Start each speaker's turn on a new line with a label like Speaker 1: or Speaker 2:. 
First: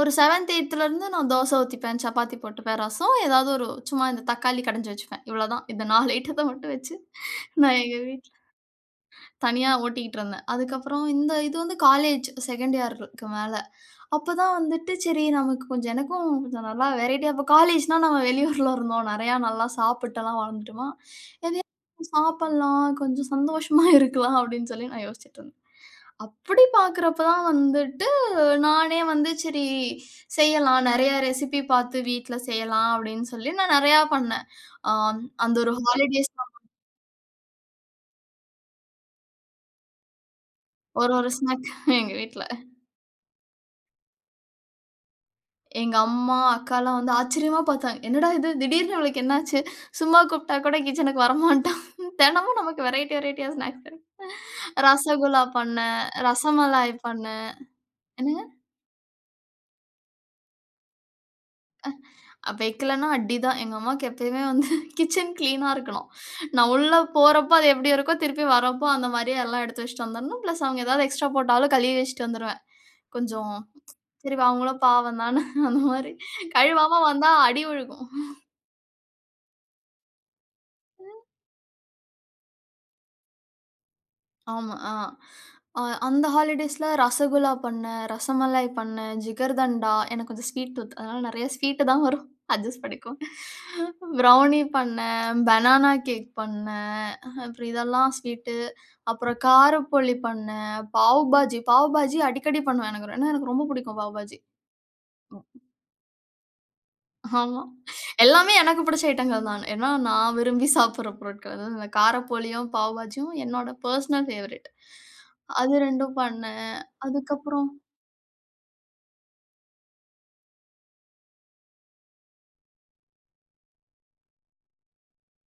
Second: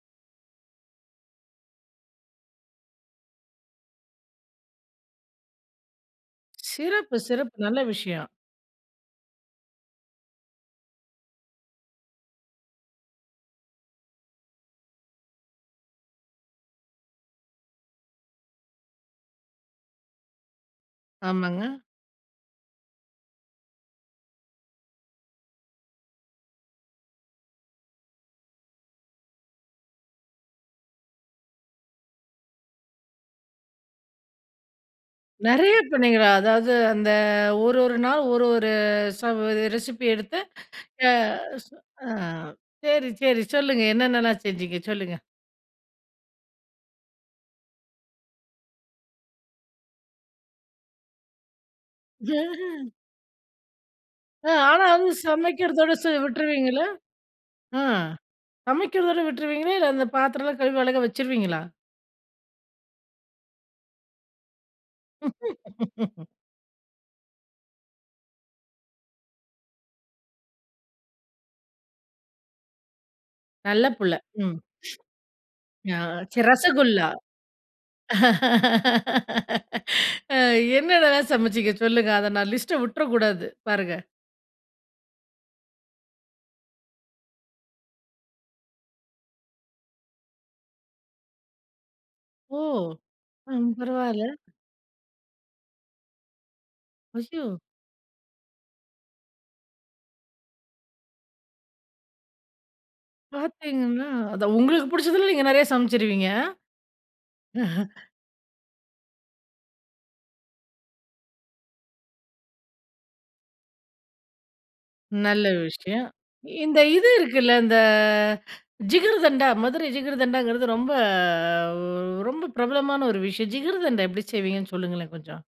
Speaker 1: ஒரு 7த், 8த்லருந்து நான் தோச ஊத்திப்பேன். சப்பாத்தி போட்டுப்பேன். ரசம் ஏதாவது ஒரு சும்மா இந்த தக்காளி கடஞ்சு வச்சுப்பேன். இவ்வளோதான், இந்த 4 ஐட்டத்த மட்டும் வச்சு
Speaker 2: சிறப்பு, சிறப்பு.
Speaker 1: நான்
Speaker 2: நல்ல
Speaker 1: எங்க
Speaker 2: விஷயம்.
Speaker 1: வீட்ல தனியா ஓட்டிட்ருந்தேன். அதுக்கப்பறம் இந்த இது வந்து, காலேஜ் 2ன்டு இயர்க்கு மேல, அப்ப தான் வந்துட்டு சரி நமக்கு கொஞ்சம் எனக்கும் கொஞ்சம் நல்லா வெரைட்டியா அப்ப காலேஜ்ன்னா, நம்ம வெளியூர்ல இருந்தோம். "நெறைய, நல்லா சாப்பிட்டல்லாம் வளர்ந்துட்டோமா,
Speaker 2: ஆமாங்க.
Speaker 1: எதையாவது சாப்பிடலாம், கொஞ்சம் சந்தோஷமா இருக்கலாம்." அப்படீன்னு சொல்லி நான் யோசிச்சுட்டுருந்தேன். அப்படி பார்க்கிறப்ப தான் வந்துட்டு நானே வந்து, "சரி செய்யலாம், நெறைய ரெசிபி பார்த்து வீட்ல செய்யலாம்." அப்படீன்னு சொல்லி நான் நெறைய பண்னேன். ஆ அந் அந்த ஒரு
Speaker 2: நெறைய பண்ணீங்களா,
Speaker 1: ஹாலிடேஸ் [unintelligible]
Speaker 2: அதாவது அந்த ஒரு ஒரு நாள் ஒரு ஒரு ச ரெசிபி எடுத்து அ
Speaker 1: ஒரு ஒரு
Speaker 2: ச
Speaker 1: ஸ்நாக்
Speaker 2: அ
Speaker 1: எங்க வீட்ல
Speaker 2: சரி, சரி சொல்லுங்க. என்னென்னலாம் செஞ்சீங்க சொல்லுங்க?
Speaker 1: எங்கம்மா, அக்கால்லாம் வந்து ஆச்சரியமா பாத்தாங்க. "என்னடா இது! திடீர்ன்னு இவளுக்கு என்ன ஆச்சு? சும்மா கூப்பிட்டா கூட கிட்சனுக்கு வரமாட்டா". தெனமும் நமக்கு
Speaker 2: [unintelligible]
Speaker 1: வெரைட்டி வெரைட்டியா ஸ்நாக்ஸ் கெடைக்குது.
Speaker 2: அ ஆனா வந்து
Speaker 1: ரசகுல்லா
Speaker 2: சமைக்கிறதோட
Speaker 1: பண்ணேன்,
Speaker 2: சு விட்டுருவீங்களா?
Speaker 1: ரசமலாய் பண்ணேன்.
Speaker 2: ஆ
Speaker 1: என்னங்க?
Speaker 2: சமைக்கிறதோட விட்ருவீங்களா? இல்ல, அந்த பாத்திரம்லாம் கழுவி அழகா வச்சுருவீங்களா?
Speaker 1: அ வெக்கலன்னா அடிதான். எங்கம்மாவுக்கு எப்பவுமே வந்து கிட்சன் க்ளீனா இருக்கணும். நான் உள்ள போறப்போ, அது எப்படி இருக்கோ, திருப்பி வரப்போ அந்த மாதிரியே எல்லாம் எடுத்து வச்சுட்டு வந்துடணும். பிளஸ் அவங்க ஏதாவது எக்ஸ்ட்ரா போட்டாலும், கழுவி வச்சுட்டு வந்துருவேன். "கொஞ்சம்,
Speaker 2: நல்ல புள்ள.
Speaker 1: சரி வா
Speaker 2: ம்.
Speaker 1: அவங்களும் பாவம் தான" அந்த
Speaker 2: ஆ,
Speaker 1: மாரி,
Speaker 2: சரி
Speaker 1: கழுவாம
Speaker 2: ரசகுல்லா.
Speaker 1: வந்தா அடி விழுகும்.
Speaker 2: அ
Speaker 1: ம்.
Speaker 2: என்னென்னலாம் சமைச்சீங்க சொல்லுங்க. அத நான் லிஸ்ட்ட விட்ற கூடாது, பாருங்க.
Speaker 1: ஆமா, ஆ. அ அந்த ஹாலிடேஸ்ல ரசகுல்லா பண்ணேன், ரசமலாய் பண்ணேன், ஜிகர்தண்டா எனக்கு கொஞ்சம் ஸ்வீட் டூத். அதனால நெறைய ஸ்வீட்டு தான் வரும்.
Speaker 2: ஓ!
Speaker 1: அட்ஜஸ்ட் பண்ணிக்கோங்க.
Speaker 2: ம், பரவால்ல.
Speaker 1: ப்ரௌனி பண்ணேன், பெனானா கேக் பண்ணேன். அஹ
Speaker 2: ஐயோ!
Speaker 1: அப்பறம் இதெல்லாம் ஸ்வீட்டு, அப்பறம் காரப்போலி பண்ணேன். பாவு பாஜி பாவுபாஜி அடிக்கடி பண்ணுவேன். எனக்கு ரொ ஏன்னா, எனக்கு ரொம்ப புடிக்கும்
Speaker 2: பார்த்தீங்களா!
Speaker 1: பாவுபாஜி.
Speaker 2: அதான் உங்களுக்கு புடிச்சதுல, நீங்க நெறைய சமச்சுருவீங்க?
Speaker 1: ஆமா.
Speaker 2: அ.
Speaker 1: எல்லாமே எனக்கு புடிச்ச ஐட்டங்கள் தான. ஏன்னா, நான் விரும்பி சாப்புட்ற பொருட்கள் வ காரப்போலியும், பாவுபாஜியும் என்னோட பெர்சனல் ஃபேவரைட்.
Speaker 2: நல்ல
Speaker 1: அது
Speaker 2: விஷயம்.
Speaker 1: 2ம் பண்ணேன்.
Speaker 2: இந்த இது இருக்குல்ல,
Speaker 1: அதுக்கப்பறம்
Speaker 2: இந்த ஜிகர்தண்டா மதுரை ஜிகர்தண்டாங்கிறது ரொம்ப ரொம்ப பிரபலமான ஒரு விஷயம். ஜிகர்தண்டா எப்படி செய்வீங்கன்னு சொல்லுங்களேன் கொஞ்சம்?